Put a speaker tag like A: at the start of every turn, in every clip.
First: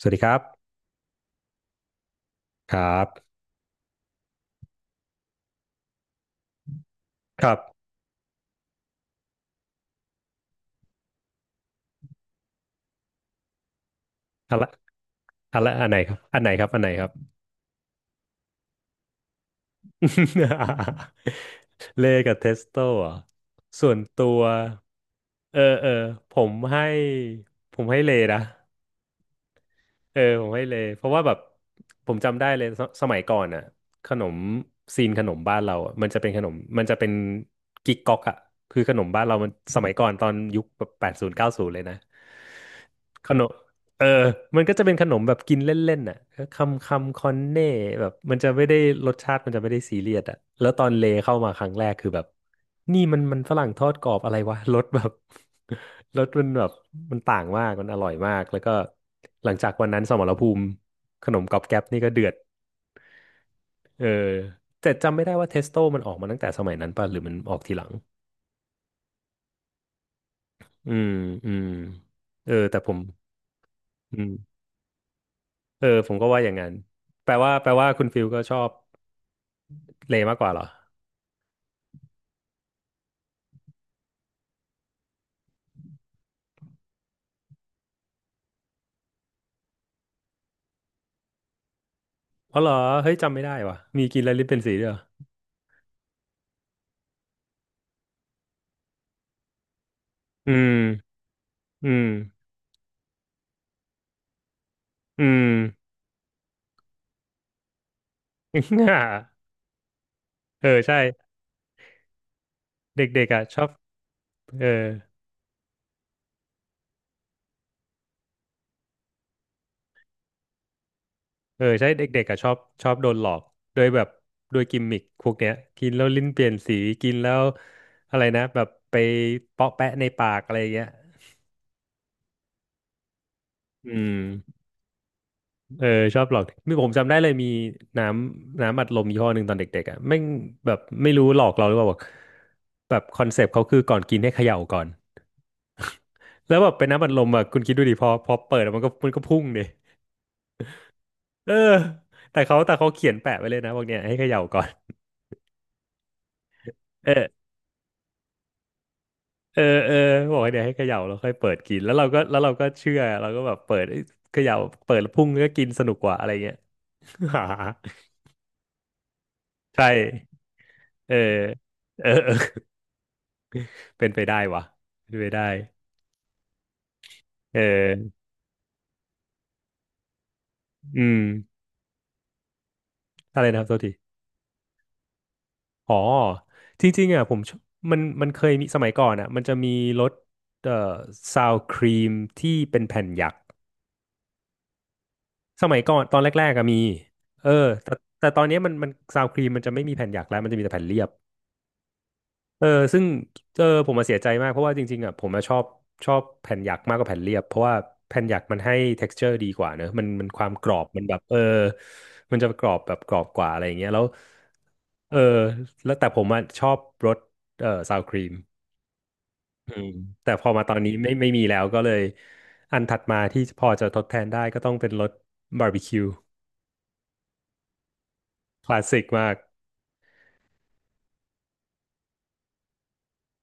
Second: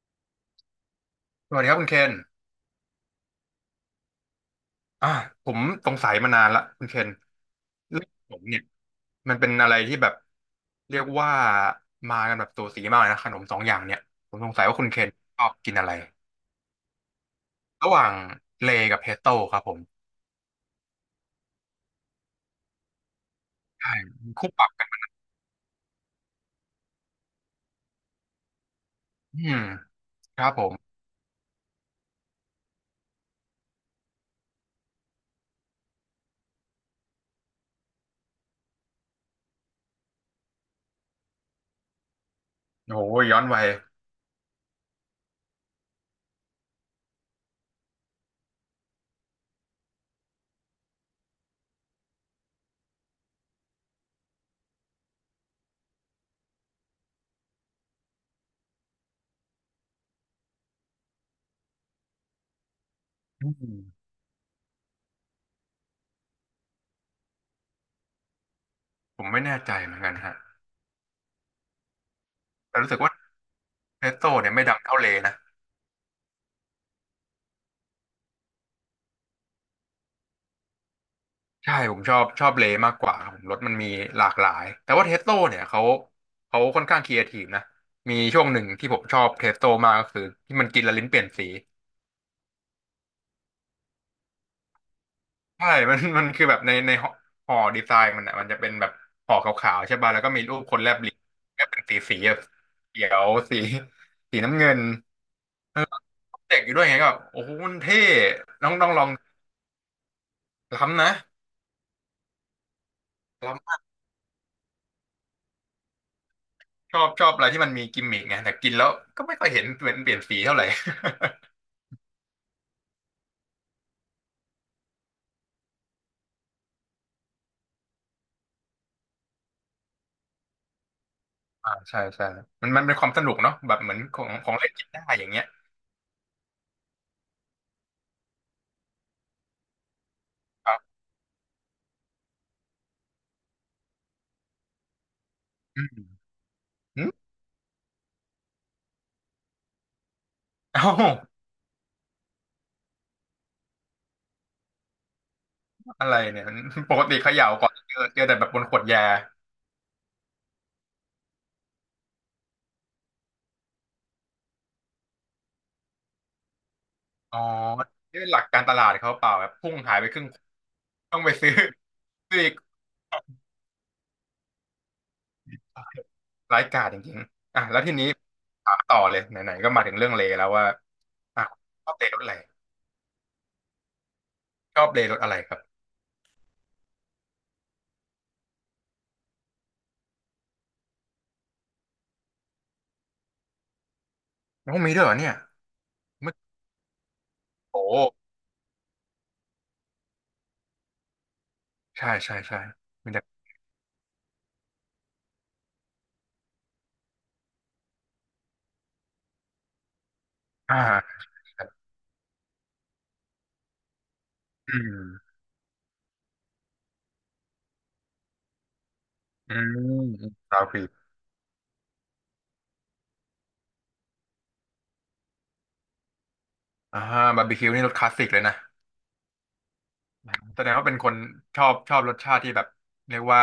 A: สวัสดีครับ
B: สวัสดีครับคุณเคน
A: ครับ
B: อ่าผมสงสัยมานานละคุณเคน
A: ครับ
B: เรื่องขนมเนี่ยมันเป็นอะไรที่แบบเรียกว่ามากันแบบสูสีมากเลยนะขนมสองอย่างเนี่ยผมสง
A: อัน
B: สั
A: ล
B: ยว่าคุณเคนชอบกิน
A: อั
B: อะ
A: น
B: ไร
A: ไหนครับอันไหนครับอันไหนครับ
B: ระหว่างเลย์กับเพสโต้ครับผม
A: เลกับเทสโต้อหส่
B: ใช่
A: วนตัว
B: คู่ปรับกัน
A: เออผมให้ผมให้เลนะ
B: อืม
A: เออ
B: ค
A: ผ
B: รั
A: ม
B: บผ
A: ให้เล
B: ม
A: เพราะว่าแบบผมจำได้เลยสมัยก่อนอ่ะขนมขนมบ้านเราอะมันจะเป็นขนมมันจะเป็นกิ๊กก๊อกอ่ะคือขนมบ้านเรามันสมัยก่อนตอนยุคแบบแปดศูนย์เก้าศูนย์เลยนะ
B: โอ้โห
A: ข
B: ย้อ
A: น
B: น
A: ม
B: วัย
A: เออมันก็จะเป็นขนมแบบกินเล่นๆน่ะคำคอนเน่แบบมันจะไม่ได้รสชาติมันจะไม่ได้ซีเรียสอ่ะแล้วตอนเลเข้ามาครั้งแรกคือแบบนี่มันฝรั่งทอดกรอบอะไรวะ รสแบบ รสมันแบบมันต่างมากมันอร่อยมากแล้วก็หลังจากวันนั้นสมรภูมิขนมก๊อบแก๊บนี่ก็เดือด
B: อื
A: เออ
B: ม
A: แต่จำไม่ได้ว่าเทสโต้มันออกมาตั้งแต่สมัยนั้นป่ะหรือมันออกทีหลัง
B: ผมไม่แน่ใจเหมือนกันฮะ
A: อืมอืมเออแต่
B: แต่
A: ผ
B: รู้สึ
A: ม
B: กว่าเพส
A: อื
B: โต้
A: ม
B: เนี่ยไม่ดังเท่าเลย์นะ
A: เออผมก็ว่าอย่างนั้นแปลว่าคุณฟิลก็ชอบ เลมากกว่าเหรอ
B: ใช่ผมชอบเลมากกว่าครับผมรถมันมีหลากหลายแต่ว่าเทสโ a เนี่ยเขาค่อนข้างครีเอทีฟนะมีช่วงหนึ่งที่ผมชอบเทสโ a มากก็คือที่มันกินและลิ้นเปลี่ยนสี
A: อ๋อเหรอเฮ้ยจำไม่ได้ว่ะมีกินแล้วลินเป็นสีด้วยเหรอ
B: ใช่ มันคือแบบในห่อห่อดีไซน์มันอ่ะมันจะเป็นแบบห่อขาวๆใช่ป่ะแล้วก็มี
A: อื
B: รูปค
A: ม
B: นแลบลิ้นก็เป็น
A: อื
B: สี
A: ม
B: แบบเขียวสีน้ำเงิน
A: อืม
B: เออเด็กอยู่ด้วยไงก็แบบโอ้โหมันเท่น้องต้องลอง
A: เออใช่
B: ล้ำนะ
A: เด็กๆอ่ะชอ
B: ล้ำ
A: บ
B: มาก
A: เออ
B: ชอบอะไรที่มันมีกิมมิกไงแต่กินแล้วก็ไม่ค่อยเห็นเปลี่ยนสีเท่าไหร่
A: เออใช่เด็กๆอ่ะชอบชอบโดนหลอกโดยแบบโดยกิมมิคพวกเนี้ยกินแล้วลิ้นเปลี่ยนสีกินแล้วอะไรนะแบบไปเปาะแปะในปากอะไรอย่างเงี้ย
B: อ่าใช่ใช่มันเป็นความสนุกเนาะแบบเห
A: อื
B: มือนข
A: ม
B: องเล่นกินได้อย่างเงี้ย
A: เออชอบหลอกมีผมจำได้เลยมีน้น้ำอัดลมยี่ห้อหนึ่งตอนเด็กๆอ่ะแม่ง
B: ค
A: แบ
B: รั
A: บ
B: บ
A: ไม่รู้หลอกเราหรือเปล่าบอกแบบคอนเซปต์เขาคือก่อนกินให้เขย่าก่อน
B: อืม
A: แล้วแบบเป็นน้ำ
B: อื
A: อัดล
B: ม
A: มอ่ะคุณคิดดูดิพอเปิดอะมันก็พุ่งดิ
B: เอ้า
A: เออแต่เขาเขียนแปะไว้เลยนะบอกเนี่ยให้เขย่าก่อน
B: อะไรเนี่ยปก
A: เอ
B: ติเข
A: อ
B: ย่าก่อนเจอแต่แบบบนขวดยา
A: เออบอกให้เนี่ยวให้เขย่าแล้วค่อยเปิดกินแล้วเราก็เชื่อเราก็แบบเปิดเอ้ยเขย่าเปิดแล้วพุ่งก็กินสนุกกว่าอะไรเงี้ย
B: อ๋ อ
A: หา
B: ด้วยหลักการตลาดเขาเปล่าแบบพุ่ง
A: ใช่
B: หายไปครึ่ง
A: เออ
B: ต้องไปซื้อ
A: เออ
B: อีก
A: เป็นไปได้วะเป็นไปได้
B: ร้ายกาจจริง
A: เ
B: ๆอ่ะแล้วทีนี้
A: ออ
B: ถามต่อเลยไหนๆก็มาถึงเรื่องเลแล้วว่า
A: อืม
B: อ่ะชอบเลรถอะไร
A: อะไรนะครับโทษที
B: ชอบเลรถอะไรครับ
A: อ๋อจริงๆอ่ะผมชอบมันเคยมีสมัยก่อนอ่ะมันจะมีรสเอ่อซาวครีมที่เป็นแผ่นหยัก
B: โอ้มีด้วยเหรอเนี่ย
A: สมัยก่อนตอนแร
B: เมื่
A: ก
B: อ
A: ๆก็มีเออ
B: โอ้
A: แต่แต่ตอนเนี้ยมันซาวครีมมันจะไม่มีแผ่นหยักแล้วมันจะมีแต่แผ่นเรียบ
B: ใช่ใช่ใช่
A: เออซึ่ง
B: มีแต่
A: เออผมมาเสียใจมากเพราะว่าจริงๆอ่ะผมมาชอบชอบแผ่นหยักมากกว่าแผ่นเรียบเพราะว่าแผ่นหยักมันให้ texture ดีกว่าเนอะมันความกร
B: อ
A: อบมันแบบ
B: ่า
A: เออมันจะกรอบแบบกรอบกว่าอะไรอย่างเงี้ยแล้ว
B: อื
A: เออ
B: ม
A: แล้วแต่ผมอ่ะชอบรสซาวครีม
B: อื
A: อืม
B: ม
A: แต่พอ
B: รา
A: มา
B: ว
A: ต
B: ฟ
A: อน
B: รี
A: นี้ไม่มีแล้วก็เลยอันถัดมาที่พอจะทดแทนได้ก็ต้องเป็นรสบาร์บีคิว
B: อ่าบาร์บีคิวนี่รสคลาสสิกเลยนะ
A: คลาสสิกมาก
B: แสดงว่าเป็นคนชอบรสชาติที่แบบเรียกว่า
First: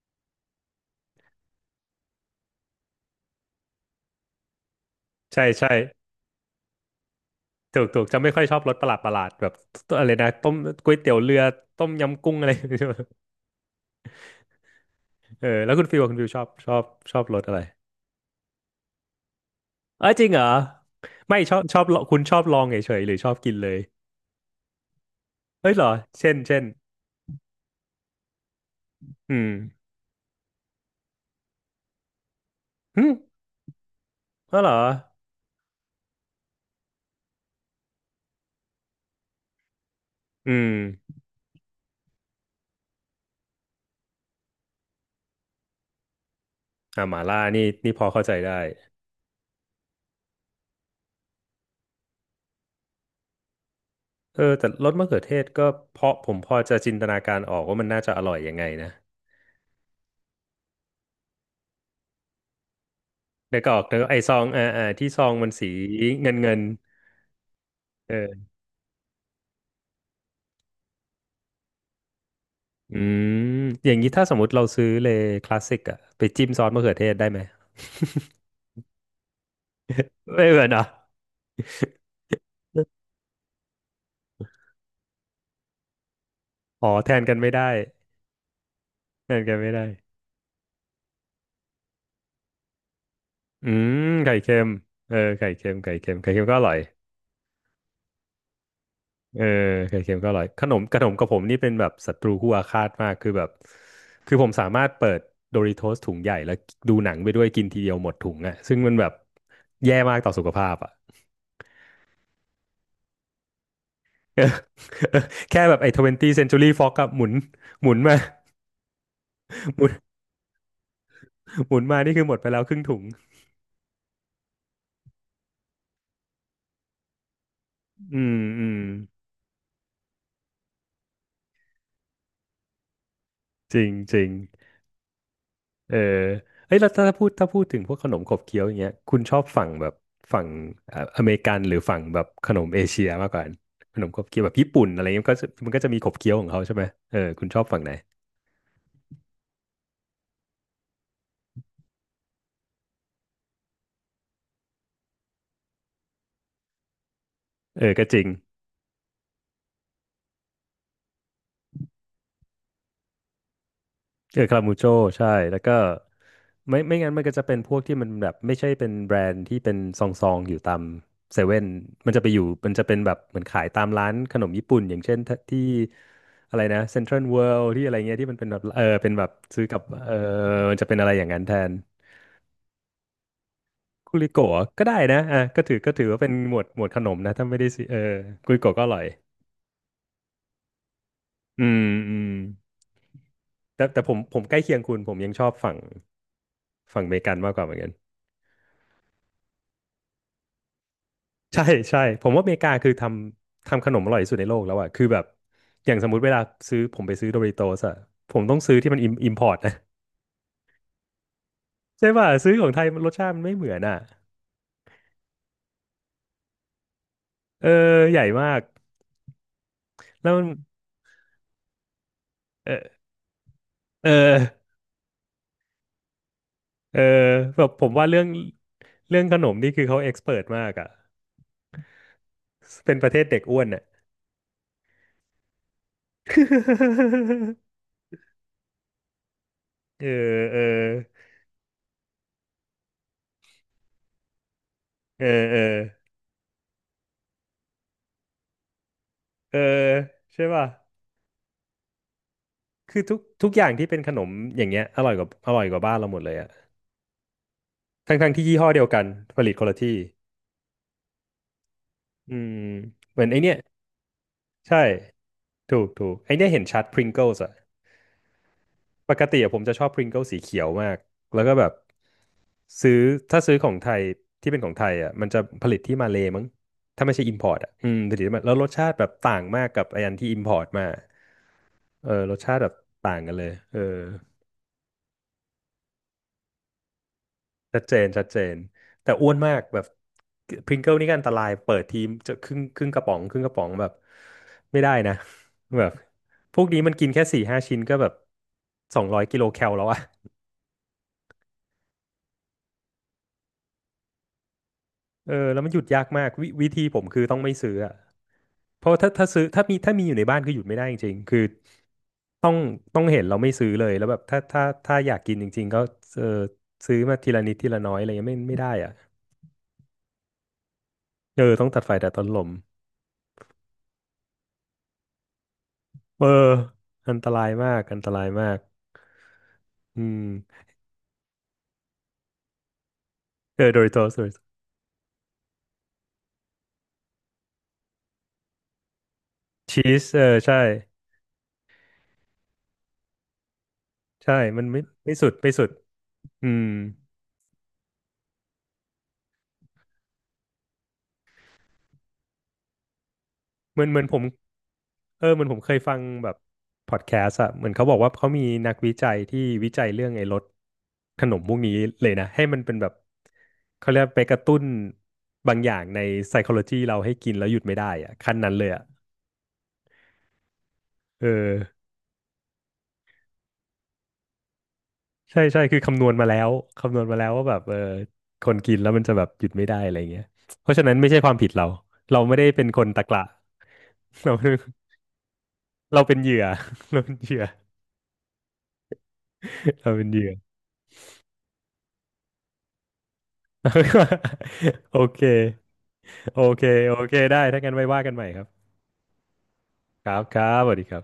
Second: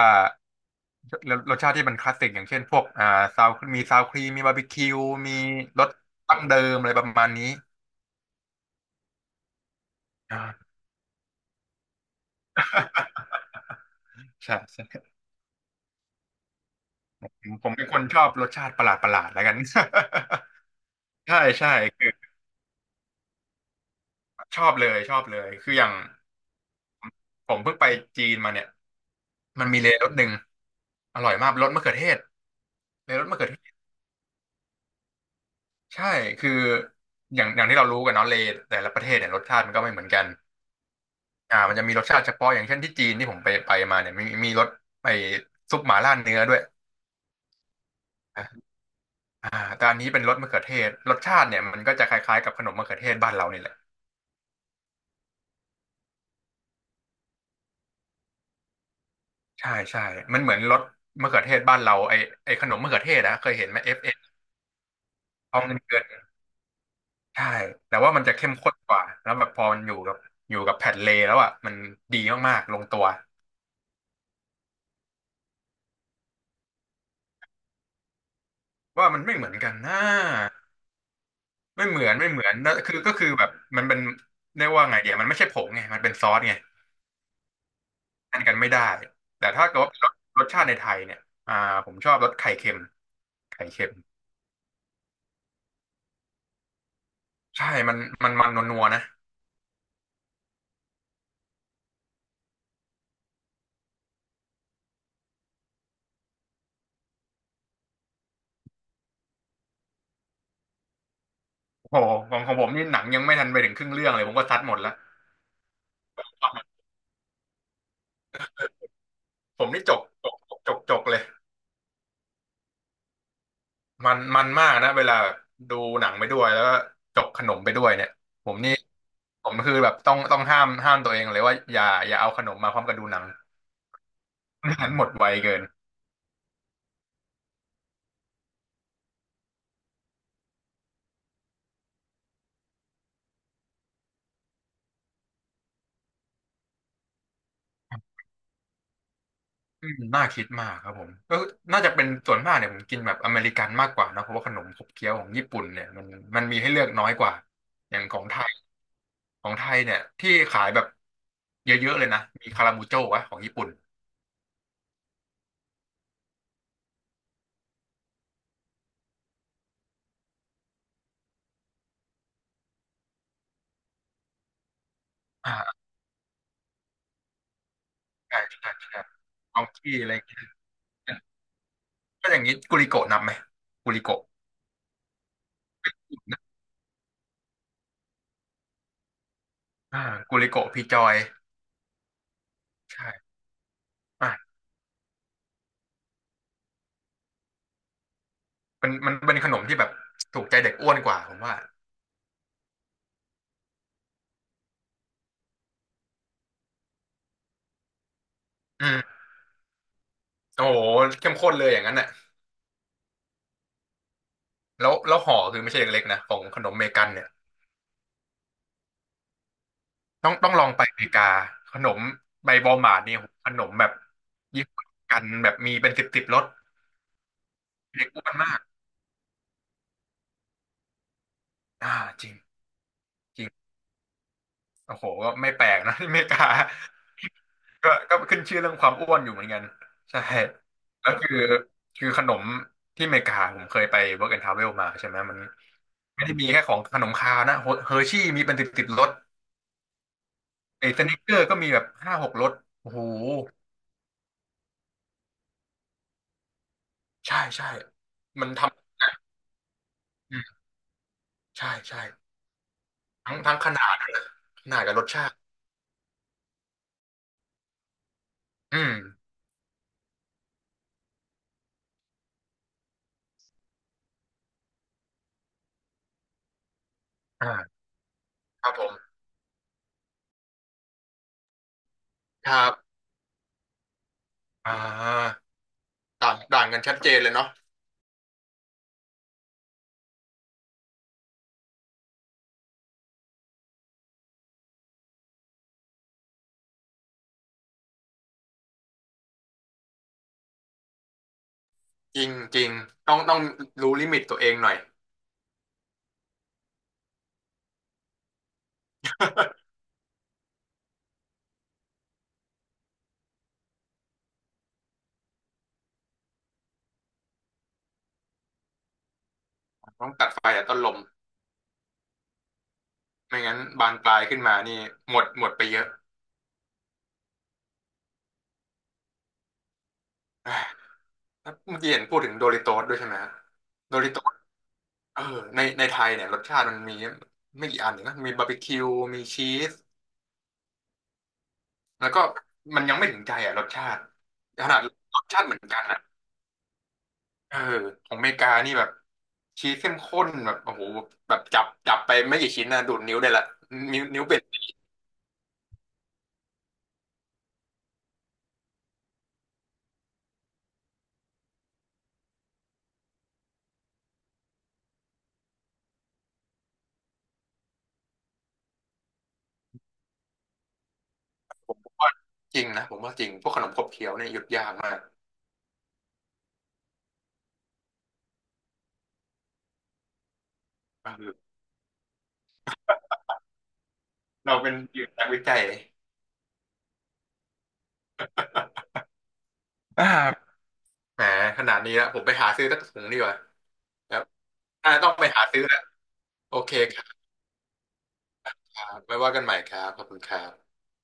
B: รสชาติที่มันคลาสสิกอย่างเช่นพวกอ่าซาวมีซาวครีมมีบาร์บีคิวมี
A: ใช่ใช่
B: รสตั้งเดิมอะไรประมาณนี้
A: ถูกจะไม่ค่อยชอบรสประหลาดแบบอะไรนะต้ม
B: อ่า
A: ก๋วยเตี๋ยวเรือต้มยำกุ้งอะไร
B: ใช่ใช่
A: เออแล้วคุณฟิวอะคุณฟิวชอบรสอะไร
B: ผมเป็นคนชอบรสชาติประหลาดแล้วกัน
A: เออจริงเหรอ
B: ใช่
A: ไม่ชอบ
B: ใช่
A: ชอบลอง
B: คือ
A: คุณชอบลองเฉยๆหรือชอบกินเลย
B: ชอบเลยคื
A: เฮ้ย
B: อ
A: เห
B: อ
A: ร
B: ย่า
A: อ
B: ง
A: เช่น
B: ผมเพิ่งไปจีนมาเนี่ย
A: อืม
B: มันมีเลยรสหนึ่งอร่อยมากรสมะเขือเทศ
A: หึ
B: เลยรสมะเขือเทศ
A: อ๋อเหรอ
B: ใช่คืออย่างที่เรารู้กันเนาะเลแต่ละประเทศเนี่ยรสชาติมันก็ไม่เหมือนกัน
A: อืม
B: อ่ามันจะมีรสชาติเฉพาะอย่างเช่นที่จีนที่ผมไปมาเนี่ยมีรสไอ้ซุปหม่าล่าเนื้อด้วย
A: อ่าหม่าล่านี่นี่พอเข้าใจได้
B: อ่าอ่าแต่อันนี้เป็นรสมะเขือเทศรสชาติเนี่ยมันก็จะคล้ายๆกับขนมมะเขือเทศบ้านเรานี่แหละ
A: เออแต่รสมะเขือเทศก็เพราะผมพอจะจินตนาการออกว่ามันน่าจะอร่อยยังไงนะ
B: ใช่ใช่มันเหมือนรสมะเขือเทศบ้านเราไอขนมมะเขือเทศนะเคย
A: นึก
B: เห็น
A: อ
B: ไห
A: อ
B: ม
A: ก
B: เอ
A: นึ
B: ฟ
A: กออ
B: เอ
A: กไอซองอ่าอ่าที่ซองมัน
B: ทอง
A: สี
B: เกิน
A: เงิน
B: ใช่แต่
A: เอ
B: ว่ามันจะเข้ม
A: อ
B: ข้นกว่าแล้วแบบพอมันอยู่กับแผ่นเลแล้วอ่ะมันดีมากๆลง
A: อื
B: ตัว
A: มอย่างนี้ถ้าสมมติเราซื้อเลยคลาสสิกอะไปจิ้มซอสมะเขือเทศได้ไหม
B: ว่ามันไม่เหมือนกันนะ
A: ไม่เหมือนเหรอ
B: ไม่เหมือนแล้วคือแบบมันเป็นเรียกว่าไงเดียวมันไม่ใช่ผงไงมันเป็นซอสไง
A: อ๋อแทนกันไม่ได้
B: ทานกันไม่ได้
A: แทน
B: แต่
A: กัน
B: ถ้า
A: ไม่
B: เกิด
A: ได้
B: ว่าเป็นรสชาติในไทยเนี่ยอ่าผมชอบรสไข่เค็มไข่
A: อื
B: เค็ม
A: มไข่เค็มเออไข่เค็มไข่เค็มก็อร่อย
B: ใช่มันนัวๆนะ
A: เออไข่เค็มก็อร่อยขนมกับผมนี่เป็นแบบศัตรูคู่อาฆาตมากคือแบบคือผมสามารถเปิดโดริโทสถุงใหญ่แล้วดูหนังไปด้วยกินทีเดียวหมดถุงอ่ะซึ่งมันแบบแย่มากต่อสุขภาพอ่ะ
B: โอ้โหของผมนี่หนังยังไม่ทันไปถึงครึ่งเรื่องเลยผม
A: เอ
B: ก็
A: อ
B: ซัดหมดแล้ว
A: แค่แบบไอ้ 20th Century Fox อะหมุนหมุนมา
B: ผม
A: ห
B: นี่
A: มุน
B: จกจกเลย
A: หมุนมานี่คือหมดไปแล้วครึ่งถุง
B: มันมากนะเวลาดูหนังไปด้วยแล้วก็จกขนมไปด้วยเนี่ย
A: อืม
B: ผม
A: อื
B: นี่
A: ม
B: ผมคือแบบต้องห้ามตัวเองเลยว่าอย่าเอาขนมมาพร้อมกับดูหนัง
A: จริงจริง
B: ไม่งั้นหมดไวเกิน
A: เออเอ้ยแล้วถ้าพูดถึงพวกขนมขบเคี้ยวอย่างเงี้ยคุณชอบฝั่งแบบฝั่งอเมริกันหรือฝั่งแบบขนมเอเชียมากกว่ากันขนมขบเคี้ยวแบบญี่ปุ่นอะไรเงี้ยมันก็จะมีขบเคี้ยวของเขาใช่ไหมเออคุณชอบฝั่งไหน
B: อืมน่าคิดมากครับผมก็น่าจะเป็นส่วนมากเนี่ยผมกินแบบอเมริกันมากกว่านะเพราะว่าขนมขบเคี้ยวของญี่ปุ่นเนี่ยมันมีให้เลือกน้อยกว่า
A: เออ
B: อย่า
A: ก็
B: งข
A: จ
B: อ
A: ริ
B: ง
A: ง
B: ไทยของไทยเนี่ยที่ขายแบบเยอะๆเลยนะมีคารามูโจ้วะของญี่ปุ่น
A: เออคามูโจใช่แล้วก็ไม่งั้นมันก็จะเป็นพวกที่มันแบบไม่ใช่เป็นแบรนด์ที่เป็นซองซองอยู่ตามเซเว่นมันจะเป็นแบบเหมือนขายตามร้านขนมญี่ปุ่นอย่างเช่นที่
B: อ่า
A: อะไรนะเซ็นทรัลเวิลด์ที่อะไรเงี้ยที่มัน
B: ใช่
A: เป็นแบบ
B: ใช่ใช่
A: เป็นแบบ
B: ขอ
A: ซื้อ
B: ง
A: กับ
B: ที่อะไรอย่างเงี้ย
A: มันจะเป็นอะไรอย่างนั้นแทน
B: ก็อย่างนี้กุลิโกะนับไหมกุลิ
A: กุ
B: โกะ
A: ลิโกะก็ได้นะอ่ะก็ถือว่าเป็นหมวดขนมนะถ้าไม่ได้ซืเออกุลิโกะก็อร่อย
B: อ่ากุลิโกะพีจอย
A: อืมอืม
B: ใช่
A: แต่ผม
B: อ่ะ
A: ใกล้เคียงคุณผมยังชอบฝั่งอเมริกันมากกว่าเหมือนกัน
B: เป็นมันเป็นขนมที่แบบถูกใจเด็กอ้วนกว่าผมว่า
A: ใช่ใช่ผมว่าอเมริกาคือทำขนมอร่อยที่สุดในโลกแล้วอะคือแบบอย่างสมมุติเวลาซื้อผมไปซื้อโดริโตสอะผมต้องซื้อ
B: อื
A: ที่มันอ
B: ม
A: ิมพอร์ตนะ
B: โอ้โหเข้มข้นเลยอย่างนั้น
A: ใช่
B: น่ะ
A: ป่ะซื้อของไทยมันรสชาติมันไม่เหมือนอะ
B: แล้วห่อคือไม่ใช่เล็กๆนะของขนมเมกันเนี่ย
A: เออใหญ่มากแล้
B: ต้อ
A: ว
B: ง
A: มัน
B: ลองไปอเมริกาขนมใบบอลหมา
A: เออ
B: ดเนี่ยโหขนมแบบ
A: เออ
B: ยี่ห้อกันแบบมีเป็นสิบรส
A: เออแบบผม
B: เด็
A: ว่า
B: ก
A: เรื่
B: อ้
A: อง
B: วนมาก
A: เรื่องขนมนี่คือเขาเอ็กซ์เพิร์มากอะ
B: อ่าจริง
A: เป็นประเทศเด็
B: จ
A: ก
B: ริง
A: อ้วนอะ
B: โอ้โหก็ไม่แปลกนะ ที่อเมริกา ก็ขึ้นชื่อเรื่องความอ้วนอยู่เหมือนกัน
A: เออ
B: ใช่
A: เออ
B: แล้วคือขนมที่อเมริกาผมเคยไป Work and Travel มาใช่ไหม
A: เออ
B: มัน
A: เออ
B: ไม่ได้มีแค่ของขนมคาวนะเฮอร์ชี่มีเป็นสิบรส
A: เออใช่ป่ะ
B: ไอ้สนิกเกอร์ก็มีแบบห้าหกรสโอ้
A: คื
B: โห
A: อทุกทุกอย่างที่เป็นขนมอย่างเงี้ยอร่อยกว่าอร่อยกว่าบ้านเราหมดเลยอะ
B: ใช่ใช่
A: ทั้งที่
B: มัน
A: ยี่
B: ท
A: ห้อเดียวกันผลิตคนละที่
B: ำอืมใช่ใช่
A: อืมเหมือนไอ
B: ทั้ง
A: เนี้ย
B: ขนาด
A: ใช่
B: กับรสชาติ
A: ถูกถูกไอเนี้ยเห็นชัด Pringles อะ
B: อืม
A: ปกติอะผมจะชอบ Pringles สีเขียวมากแล้วก็แบบซื้อถ้าซื้อของไทยที่เป็นของไทยอะมันจะผลิตที่มาเลย์มั้งถ้าไม่ใช่
B: อ่า
A: import อะอืมผลิตที่มาแล้วร
B: ค
A: ส
B: รับผ
A: ชา
B: ม
A: ติแบบต่างมากกับไออันที่ import มาเออรส
B: ค
A: ชาติ
B: รั
A: แบ
B: บ
A: บต่างกันเลยเออ
B: อ่าต่างต่างกันชัดเจนเลยเนาะ
A: ชัดเจนชัดเจนแต่อ้วนมากแบบพริงเกิลนี่ก็อันตรายเปิดทีมจะครึ่งกระป๋องครึ่งกระป๋องแบบไม่ได้นะ แบบพวกนี้มันกินแค่4-5ชิ้นก็แบบ200กิโลแคลแล้วอะ
B: จริงจริงต้องรู้ลิมิตตัวเองหน่อย
A: เออแล้วมันหยุดยากมากวิธีผมคือต้องไม่ซื้ออะเพราะถ้าซื้อถ้ามีอยู่ในบ้านคือหยุดไม่ได้จริงๆคือต้องต้องเห็นเราไม่ซื้อเลยแล้วแบบถ้าอยากกินจริงๆก็เออซื้อมาทีละนิดทีละน้อยอะไรเงี้ยไม่ได้อะ
B: ต้องตัดไฟแต่ต้นลม
A: เออต้องตัดไฟแต่ต้นลม
B: ไม่งั้นบานปลายขึ้นมานี่หมดไปเยอะ
A: เอออันตรายมากอันตรายมาก อืม
B: อ่าแล้วเมื่อกี้เห็นพูดถึงโดริโตสด้วยใช่ไหมฮะ
A: เออโดริ
B: โด
A: โต
B: ริโต
A: ส
B: สเออในไทยเนี่ยรสชาติมันมีไม่กี่อันเองนะมีบาร์บีคิวมีชีส
A: ชีสเออใช่
B: แล้วก็มันยังไม่ถึงใจอ่ะรสชาติ
A: ใช่มัน
B: ขนา
A: ไม่
B: ด
A: ไม่
B: รส
A: สุด
B: ชาติ
A: ไม่
B: เหมือ
A: สุ
B: น
A: ด
B: กันนะ
A: อืม
B: เออของอเมริกานี่แบบชีสเข้มข้นแบบโอ้โหแบบจับไปไม่กี่ชิ้นนะดูดนิ้วได้ละ
A: เหมือนเหมื
B: นิ้
A: อ
B: ว
A: นผม
B: เป็น
A: เหมือนผมเคยฟังแบบพอดแคสต์อะเหมือนเขาบอกว่าเขามีนักวิจัยที่วิจัยเรื่องไอ้รสขนมพวกนี้เลยนะให้มันเป็นแบบเขาเรียกไปกระตุ้นบางอย่างใน psychology เราให้กินแล้วหยุดไม่ได้อะขั้นนั้นเลยอะเออ
B: จริงนะผมว่าจริงพวกขนมขบเคี้ยวเนี่ยหยุดยากมาก
A: ใช่ใช่คือคำนวณมาแล้วว่าแบบคนกินแล้วมันจะแบบหยุดไม่ได้อะไรเงี้ยเพราะฉะนั้นไม่ใช่
B: เอ
A: ควา
B: อ
A: มผิดเราเราไม่ได้เป็นคนตะกละ เรา
B: เราเป็นนักวิจัย
A: เราเป็นเหยื่อเราเป็นเหยื่อ เราเป็นเหยื่อ
B: อ่าแหมขนาดนี้แล้วผมไปหาซื้อสักถุงดีกว่าครับ อ่า
A: โอ
B: ต้อง
A: เ
B: ไปหาซื้อ
A: ค
B: แหละ
A: โอ
B: โอ
A: เค
B: เคค
A: โอ
B: รับ
A: เคได้ถ้างั้นไว้ว่ากันใหม่ครับ
B: ไว้ว่ากันใหม่ครับขอ
A: ค
B: บคุ
A: รั
B: ณ
A: บ
B: ค
A: ค
B: รั
A: รั
B: บ
A: บสวัสดีครับ